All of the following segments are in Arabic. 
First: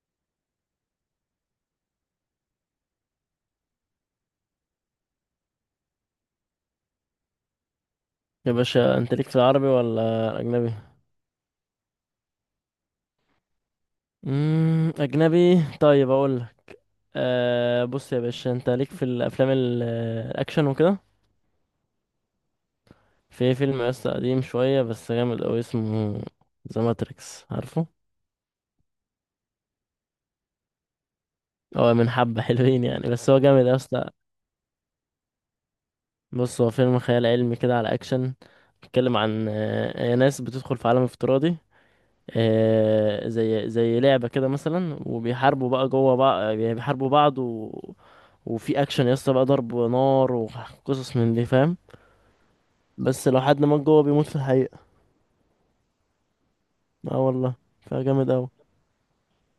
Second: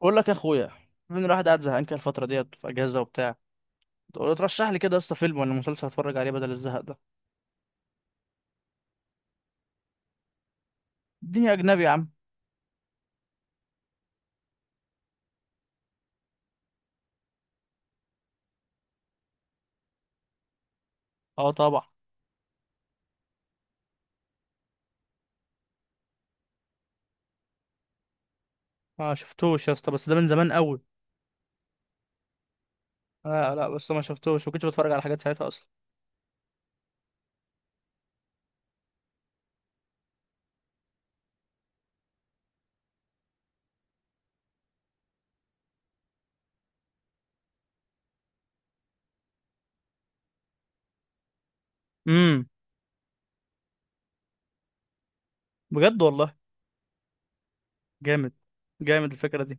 بقول لك يا اخويا، من الواحد قاعد زهقان كده الفتره ديت في اجازه وبتاع. تقول ترشح لي كده يا اسطى فيلم ولا مسلسل اتفرج عليه بدل الزهق ده. يا باشا انت ليك في العربي ولا اجنبي؟ الدنيا اجنبي يا عم. اجنبي، طيب اقول لك. بص يا باشا انت ليك في الافلام الاكشن وكده؟ اه طبعا. في فيلم لسه قديم شويه بس جامد قوي اسمه ذا ماتريكس، عارفه؟ ما شفتوش يا اسطى بس ده من زمان قوي. هو من حبه حلوين يعني بس هو لا جامد لا بس ما اصلا. شفتوش، ما كنتش بتفرج على حاجات ساعتها اصلا. بص، هو فيلم خيال علمي كده على اكشن، بيتكلم عن ناس بتدخل في عالم افتراضي، زي لعبة كده مثلا، وبيحاربوا بقى جوه بقى، يعني بيحاربوا بعض، وفي اكشن يا اسطى بقى، ضرب نار وقصص من دي فاهم. امم بس لو حد مات جوه بيموت في الحقيقة. بجد والله. اه والله. فجامد جامد. اوي. جامد الفكره دي.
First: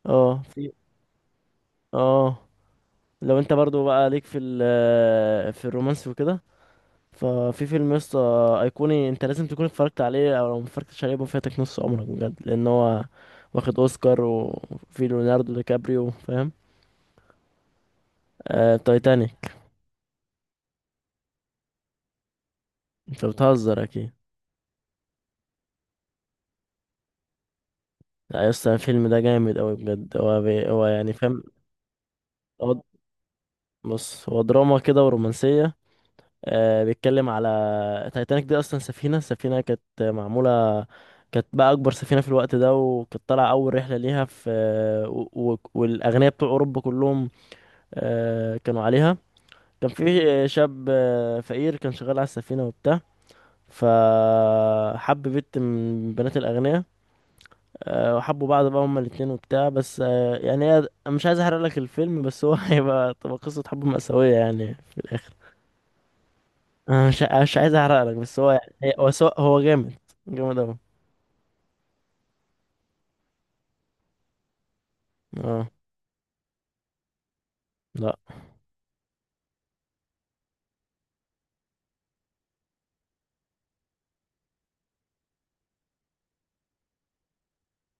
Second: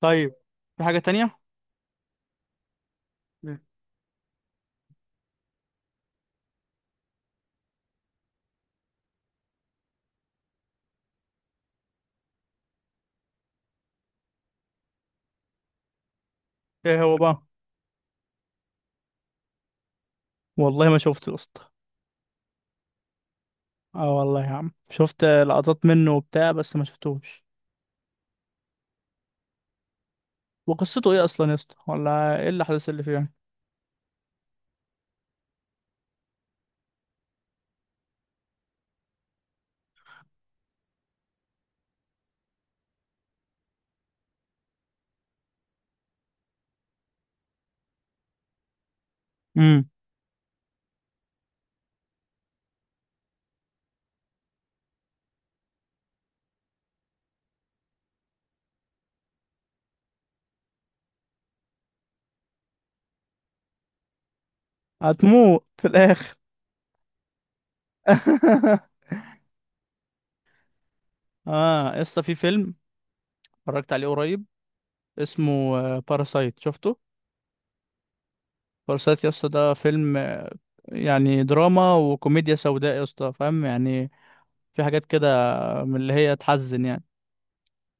طيب اه، في. في حاجه تانية. اه. لو انت مم. برضو بقى ليك في ال في الرومانسي وكده، ففي فيلم يا اسطى ايقوني، انت لازم تكون اتفرجت عليه، او لو متفرجتش عليه يبقى فاتك نص عمرك بجد، لان هو واخد اوسكار، وفي ليوناردو دي كابريو، فاهم؟ ايه هو بقى؟ تايتانيك. والله ما شفته يا اسطى. انت بتهزر اكيد. اه والله يا عم، شفت لقطات منه وبتاع بس ما شفتوش. لا يا اسطى الفيلم ده جامد اوي بجد، هو وقصته يعني ايه فاهم. اصلا يا اسطى، ولا ايه هو، الاحداث اللي فيه يعني؟ بص هو دراما كده ورومانسية. آه بيتكلم على تايتانيك دي، اصلا السفينة كانت معمولة، كانت بقى اكبر سفينة في الوقت ده، وكانت طالعة اول رحلة ليها في والاغنياء بتوع اوروبا كلهم، آه كانوا عليها. امم كان في شاب فقير، كان شغال على السفينة وبتاع، فحب بنت من بنات الأغنياء، وحبوا بعض بقى هما الاتنين وبتاع، بس يعني هي، أنا مش عايز احرق لك الفيلم بس هو تبقى قصة حب مأساوية يعني في الآخر. هتموت في الاخر. أنا مش عايز احرق لك، بس هو يعني هو جامد، جامد أوي. اه يا اسطى، في فيلم اتفرجت عليه قريب اه. اسمه باراسايت، شفته؟ لا باراسايت يا اسطى، ده فيلم يعني دراما وكوميديا سوداء يا اسطى، فاهم يعني؟ في حاجات كده من اللي هي تحزن يعني.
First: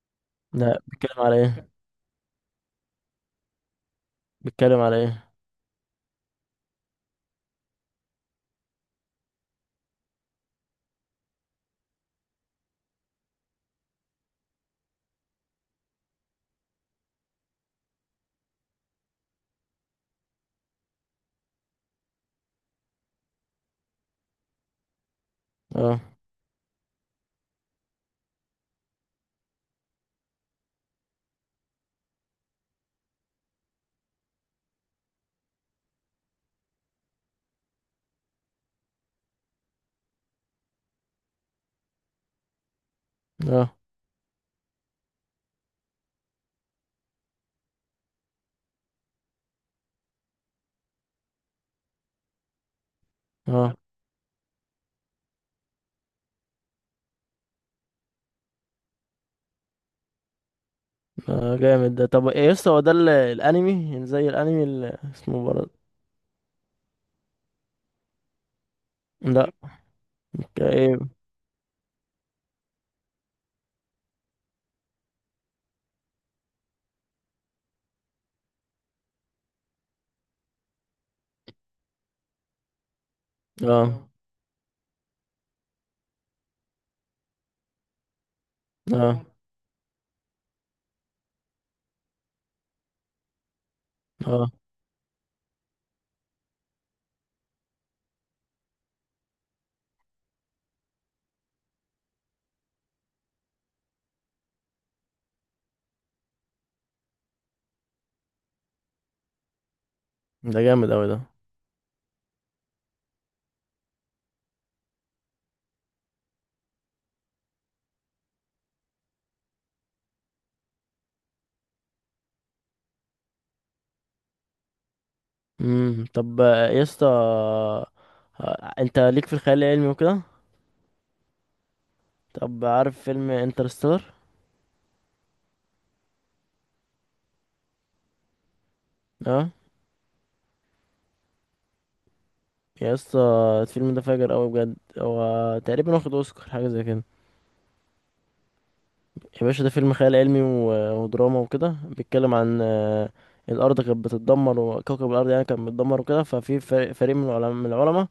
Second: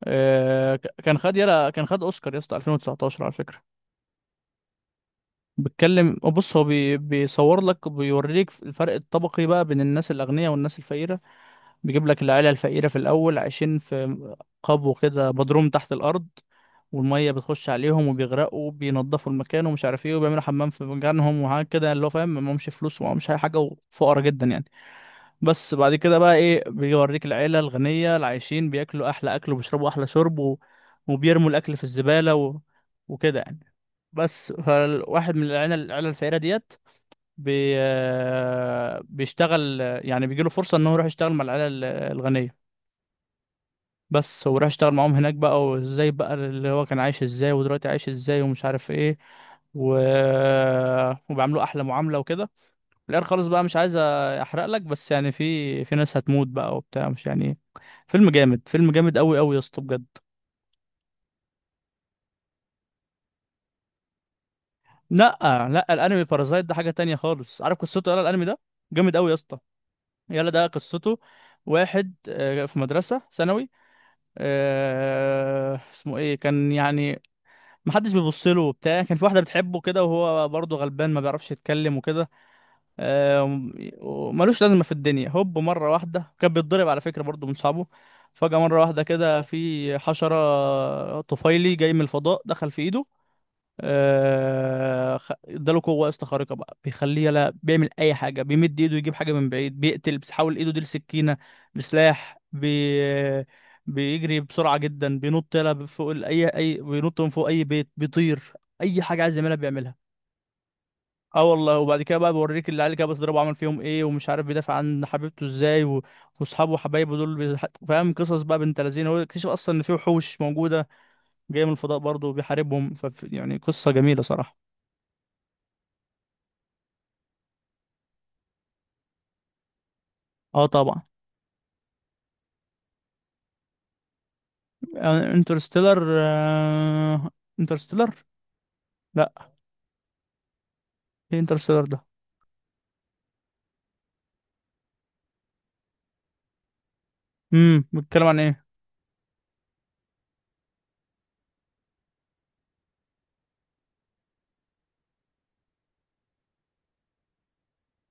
لا. ك- كان بيتكلم على خد ايه؟ يلا كان خد اوسكار يا اسطى 2019 على فكره. بيتكلم على ايه؟ بيتكلم، بص هو بيصور لك، بيوريك الفرق الطبقي بقى بين الناس الاغنياء والناس الفقيره. بيجيب لك العيلة الفقيرة في الأول عايشين في قبو كده مضروم تحت الأرض، والمية بتخش عليهم وبيغرقوا، بينضفوا المكان ومش عارف ايه، وبيعملوا حمام في مكانهم وحاجات كده يعني، اللي هو فاهم معهمش فلوس ومعهمش أي حاجة وفقرا جدا يعني. بس بعد اه. كده بقى ايه، بيوريك العيلة الغنية اللي عايشين بياكلوا أحلى أكل وبيشربوا أحلى شرب، وبيرموا الأكل في الزبالة وكده يعني. بس فالواحد من العيلة الفقيرة ديت بي... بيشتغل، يعني بيجيله فرصة إن هو يروح يشتغل مع العيلة الغنية. اه. بس وراح اشتغل معاهم هناك بقى، وازاي بقى اللي هو كان عايش ازاي ودلوقتي عايش ازاي ومش عارف ايه، و... وبيعملوا احلى معاملة وكده. في الاخر خالص بقى مش اه. عايز احرق لك، بس يعني في ناس هتموت بقى وبتاع، مش يعني. فيلم جامد، فيلم جامد قوي قوي يا اسطى بجد. آه، جامد ده. طب ايه يسطا؟ هو ده الانمي، يعني زي الانمي اللي لا اسمه برضه؟ لا الانمي بارازايت ده حاجة تانية خالص. عارف قصته؟ يلا الانمي ده جامد قوي يا لا. اسطى. يلا ده ايه. قصته: واحد في مدرسة ثانوي، اسمه ايه كان يعني، محدش بيبص له وبتاع. كان في واحده بتحبه كده، وهو برضه غلبان ما بيعرفش يتكلم وكده، آه، وم- اه. وملوش لازمه في الدنيا. هوب مره واحده، كان بيتضرب على فكره برضه من صحابه، فجاه مره واحده اه. كده في حشره طفيلي جاي من الفضاء دخل في ايده. اه. اداله قوه اسطى خارقه بقى، بيخليه يلا بيعمل اي حاجه، بيمد ايده يجيب حاجه من بعيد، بيقتل، بيحول ايده دي لسكينه لسلاح، بيجري بسرعه جدا، بينط يلا فوق ال- اي اي بينط من فوق اي بيت، بيطير، اي حاجه عايز يعملها بيعملها. ده جامد أوي ده. اه والله، وبعد كده بقى بوريك العيال اللي كده بتضربه عمل فيهم ايه، ومش عارف بيدافع عن حبيبته ازاي واصحابه وحبايبه دول فاهم. قصص بقى بنت لذينه، هو اكتشف اصلا ان في وحوش موجوده جايه من الفضاء برضه وبيحاربهم. ف يعني قصه جميله صراحه. طب، يا اسطى، انت ليك في الخيال العلمي وكده؟ اه طبعا. طب عارف فيلم انترستيلر؟ يعني انترستيلر انترستيلر، اه. لا، ايه انترستيلر ده؟ يا اسطى الفيلم ده فاجر قوي بجد، هو تقريبا واخد اوسكار حاجه زي كده. بيتكلم عن ايه؟ يا باشا ده فيلم خيال علمي ودراما وكده، بيتكلم عن الارض كانت بتتدمر، وكوكب الارض يعني كان بيتدمر وكده، ففي فريق من العلماء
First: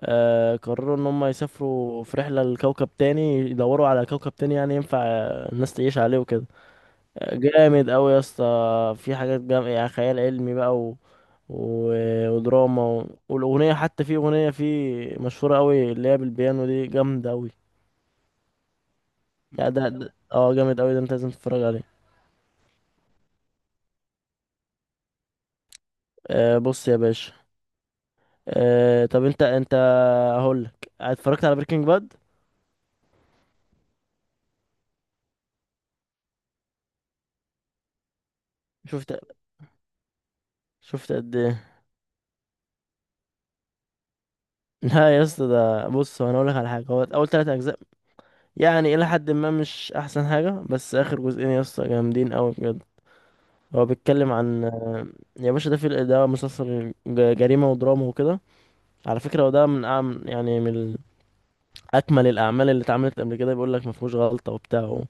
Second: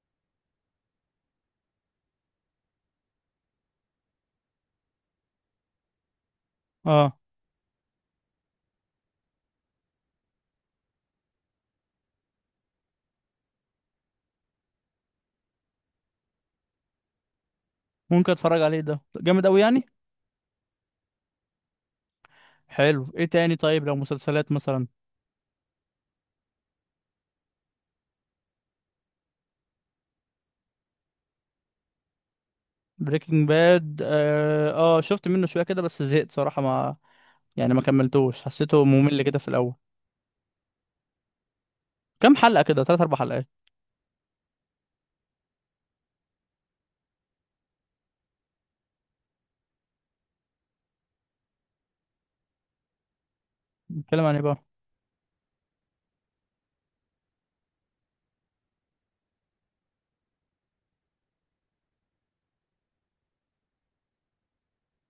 قرروا ان هم يسافروا في رحله لكوكب تاني، يدوروا على كوكب تاني يعني ينفع الناس تعيش عليه وكده. اه جامد قوي يا اسطى، في حاجات يعني خيال علمي بقى و... ودراما والاغنيه، حتى في اغنيه فيه مشهوره قوي اللي هي بالبيانو دي جامده قوي، ممكن اتفرج عليه، ده جامد قوي يعني يعني. جامد قوي ده، انت لازم تتفرج عليه. حلو. ايه تاني طيب، لو مسلسلات مثلا؟ بص يا باشا، طب انت هقول لك، اتفرجت على بريكنج باد؟ بريكنج باد، اه. شفت منه شويه كده بس زهقت صراحه، ما يعني ما كملتوش، حسيته شفت ممل كده في الاول. شفت قد ايه؟ كام حلقه كده، تلات اربع حلقات. لا يا اسطى، ده بص هو انا اقول لك على حاجه، هو اول 3 اجزاء يعني الى حد ما مش احسن حاجه، بس اخر جزئين يا اسطى جامدين قوي بجد. هو بيتكلم بيتكلم عن ايه بقى؟ عن، يا باشا ده في ده مسلسل جريمة ودراما وكده، على فكرة هو ده من يعني أكمل الأعمال اللي اتعملت قبل كده، بيقول لك ما فيهوش غلطة وبتاع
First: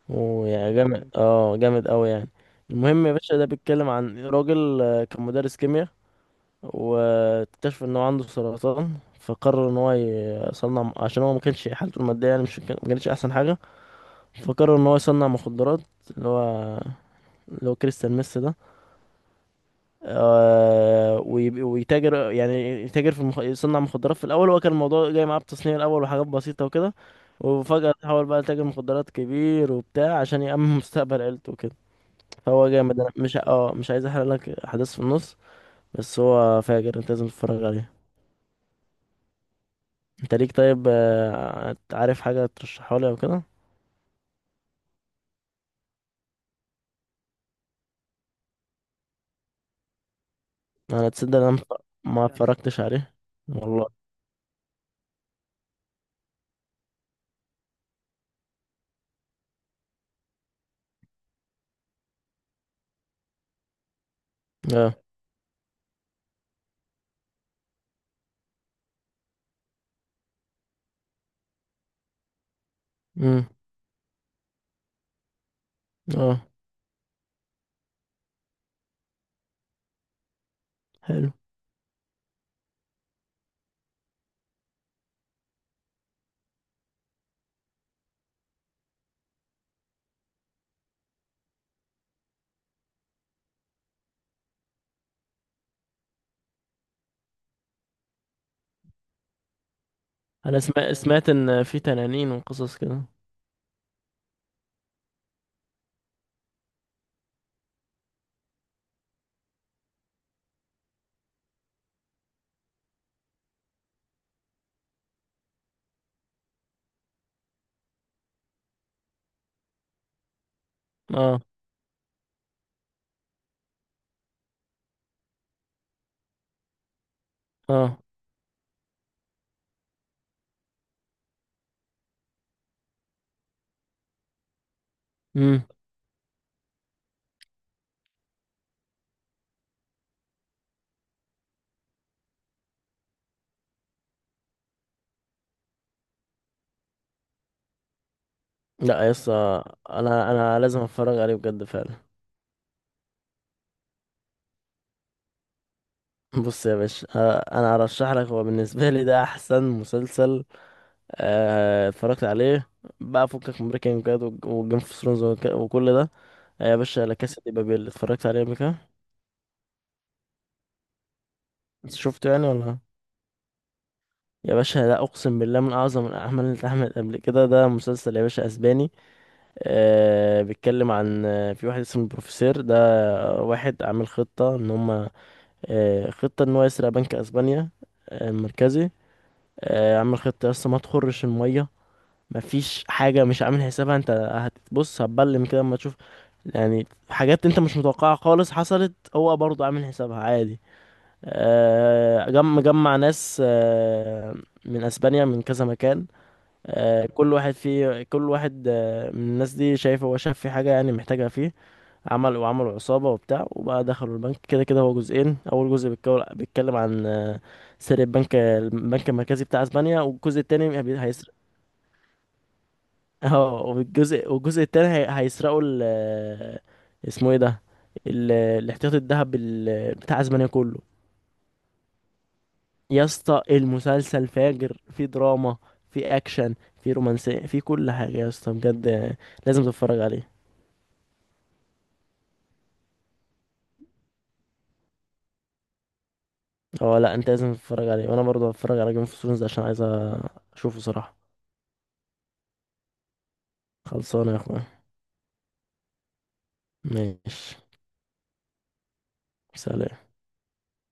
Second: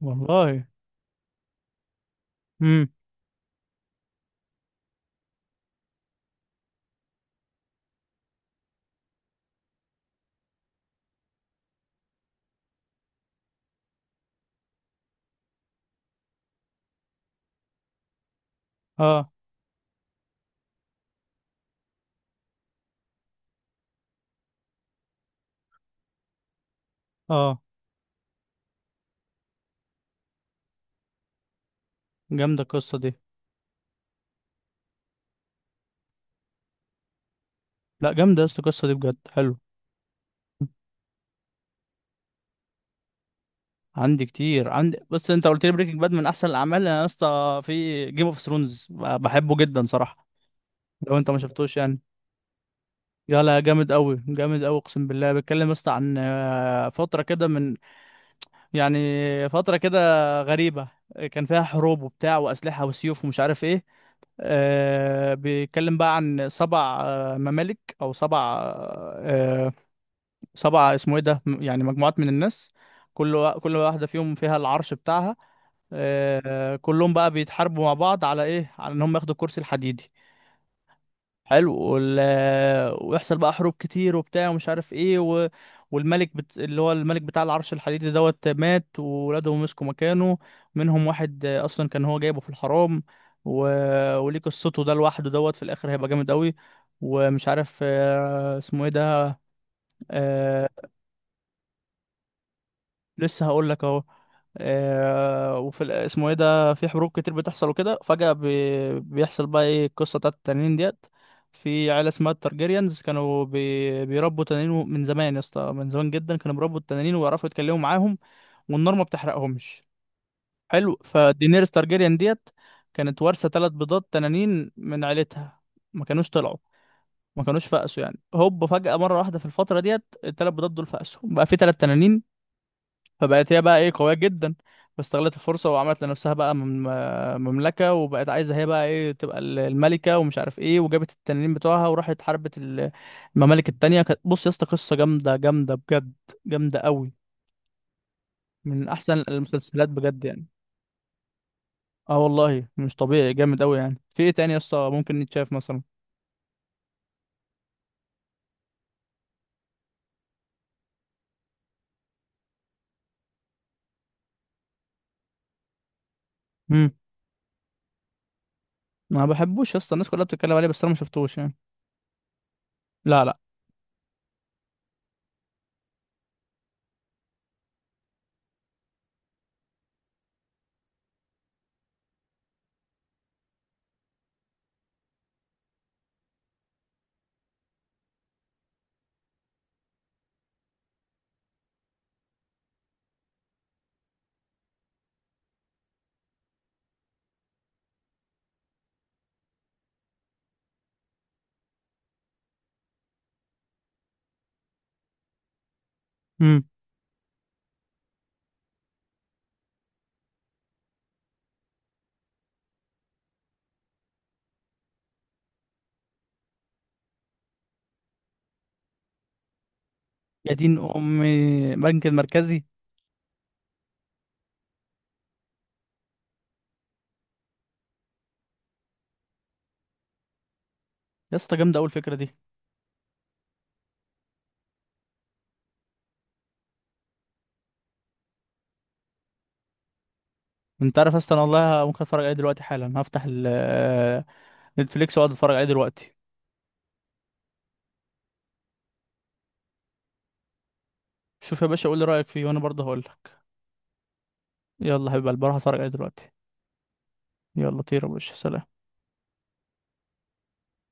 والله. ويعني جامد، اه جامد أوي يعني. امم. المهم يا باشا، ده بيتكلم عن راجل كان مدرس كيمياء، واكتشف إن هو عنده سرطان، فقرر إن هو يصنع، عشان هو ما كانش حالته المادية يعني مش، ما كانتش أحسن حاجة، فقرر إن هو يصنع مخدرات، اللي هو اللي هو كريستال ميسي ده. اه. ويتاجر يعني، يتاجر في يصنع مخدرات في الاول، هو كان الموضوع جاي معاه بتصنيع الاول وحاجات بسيطه وكده، اه وفجاه تحول بقى لتاجر مخدرات كبير وبتاع، عشان يأمن مستقبل عيلته وكده. جامده فهو القصه جامد، دي. انا مش عايز احرق لك احداث في النص، بس هو فاجر، انت لازم تتفرج عليه. لا جامده يا اسطى القصه دي بجد، حلو. انت ليك طيب عارف حاجه ترشحها لي او كده؟ عندي كتير، عندي، بص، انت قلت لي بريكنج باد من احسن الاعمال، انا يا اسطى في جيم اوف ثرونز بحبه جدا صراحه. انا لو انت ما تصدق، انا شفتوش يعني؟ ما اتفرجتش عليه. لا، جامد والله. قوي، جامد قوي، اقسم بالله. بيتكلم يا اسطى عن فتره كده من، يعني فتره كده غريبه، كان فيها حروب وبتاع واسلحه وسيوف ومش عارف ايه. اه. بيتكلم بقى عن سبع ممالك او سبعة، اسمه ايه ده، يعني مجموعات من الناس، امم. كل واحدة فيهم فيها العرش بتاعها. اه. كلهم بقى بيتحاربوا مع بعض على ايه، على ان هم ياخدوا الكرسي الحديدي. حلو. حلو. ويحصل بقى حروب كتير وبتاع ومش عارف ايه، اللي هو الملك بتاع العرش الحديدي دوت مات، وولاده مسكوا مكانه. منهم واحد اصلا كان هو جايبه في الحرام، و... وليه قصته ده لوحده، دوت في الاخر هيبقى جامد قوي. ومش عارف اسمه ايه ده. انا آه، سمعت ان في تنانين وقصص كده. لسه هقول لك اهو. اسمه ايه ده، في حروب كتير بتحصل وكده، فجأة بيحصل بقى ايه، القصة بتاعت التنانين ديت. في عيلة اسمها التارجيريانز، كانوا بيربوا تنانين من زمان يا اسطى، من زمان جدا كانوا بيربوا التنانين ويعرفوا يتكلموا معاهم، والنار ما بتحرقهمش. حلو. اه. فدينيرس تارجيريان ديت كانت وارثة ثلاث بيضات تنانين من عيلتها، ما كانوش طلعوا ما كانوش اه. فقسوا يعني. هوب فجأة مرة واحدة في الفترة ديت الثلاث بيضات دول فقسوا بقى في ثلاث تنانين. فبقت هي بقى ايه قوية جدا، واستغلت امم. الفرصة وعملت لنفسها بقى مملكة، وبقت عايزة هي بقى ايه تبقى الملكة، ومش عارف ايه، وجابت التنانين بتوعها وراحت حاربت الممالك التانية. بص يا اسطى، قصة جامدة جامدة بجد، جامدة قوي، من لا يا احسن اسطى، المسلسلات بجد انا يعني. انا لازم اتفرج عليه بجد فعلا. اه والله مش طبيعي، جامد قوي يعني. في ايه تاني يا اسطى ممكن يتشاف مثلا؟ بص يا باشا انا هرشح لك، هو بالنسبه لي ده احسن مسلسل اتفرجت عليه، بقى فكك من بريكنج باد وجيم اوف ثرونز وكل ده، يا امم. باشا لا كاسا دي بابيل، اتفرجت عليه قبل كده؟ ما بحبوش يا اسطى، الناس كلها بتتكلم عليه بس انا ما شفتوش يعني. شفته يعني ولا؟ لا. يا باشا ده اقسم بالله من اعظم الاعمال اللي اتعملت قبل كده، ده مسلسل يا باشا اسباني، بيتكلم عن في واحد اسمه البروفيسور ده، واحد عامل خطه ان هم، خطة ان هو يسرق بنك اسبانيا المركزي، عامل خطة لسه ما تخرش المية، مفيش حاجة مش عامل حسابها، انت هتبص هتبلم كده اما تشوف، يعني حاجات انت مش متوقعها خالص حصلت هو برضه عامل حسابها عادي. مجمع ناس من اسبانيا من كذا مكان، امم. كل واحد من الناس دي، شايف هو شاف في حاجة يعني محتاجها فيه، وعملوا عصابة وبتاع، وبقى دخلوا البنك، كده كده هو جزئين، أول جزء بيتكلم عن سرقة البنك المركزي بتاع أسبانيا، والجزء يا دين التاني امي، هيسرق. بنك المركزي! اه، والجزء التاني هيسرقوا ال آه، اسمه ايه ده، الاحتياطي الذهب بتاع أسبانيا كله. يا اسطى جامدة قوي الفكرة دي. يا اسطى المسلسل فاجر، في دراما، في أكشن، في رومانسية، في كل حاجة يا اسطى بجد، لازم تتفرج عليه. انت عارف اصلا والله ممكن اتفرج عليه دلوقتي حالا، هفتح نتفليكس واقعد اتفرج عليه دلوقتي. اه، لا، انت لازم تتفرج عليه، وانا برضه هتفرج على جيم اوف ثرونز عشان عايز اشوفه صراحة. شوف يا باشا، قول لي رايك فيه وانا برضه هقول لك. خلصانة يا اخويا. يلا حبيب قلبي، هروح اتفرج عليه دلوقتي. ماشي. يلا طير يا باشا، سلام. سلام.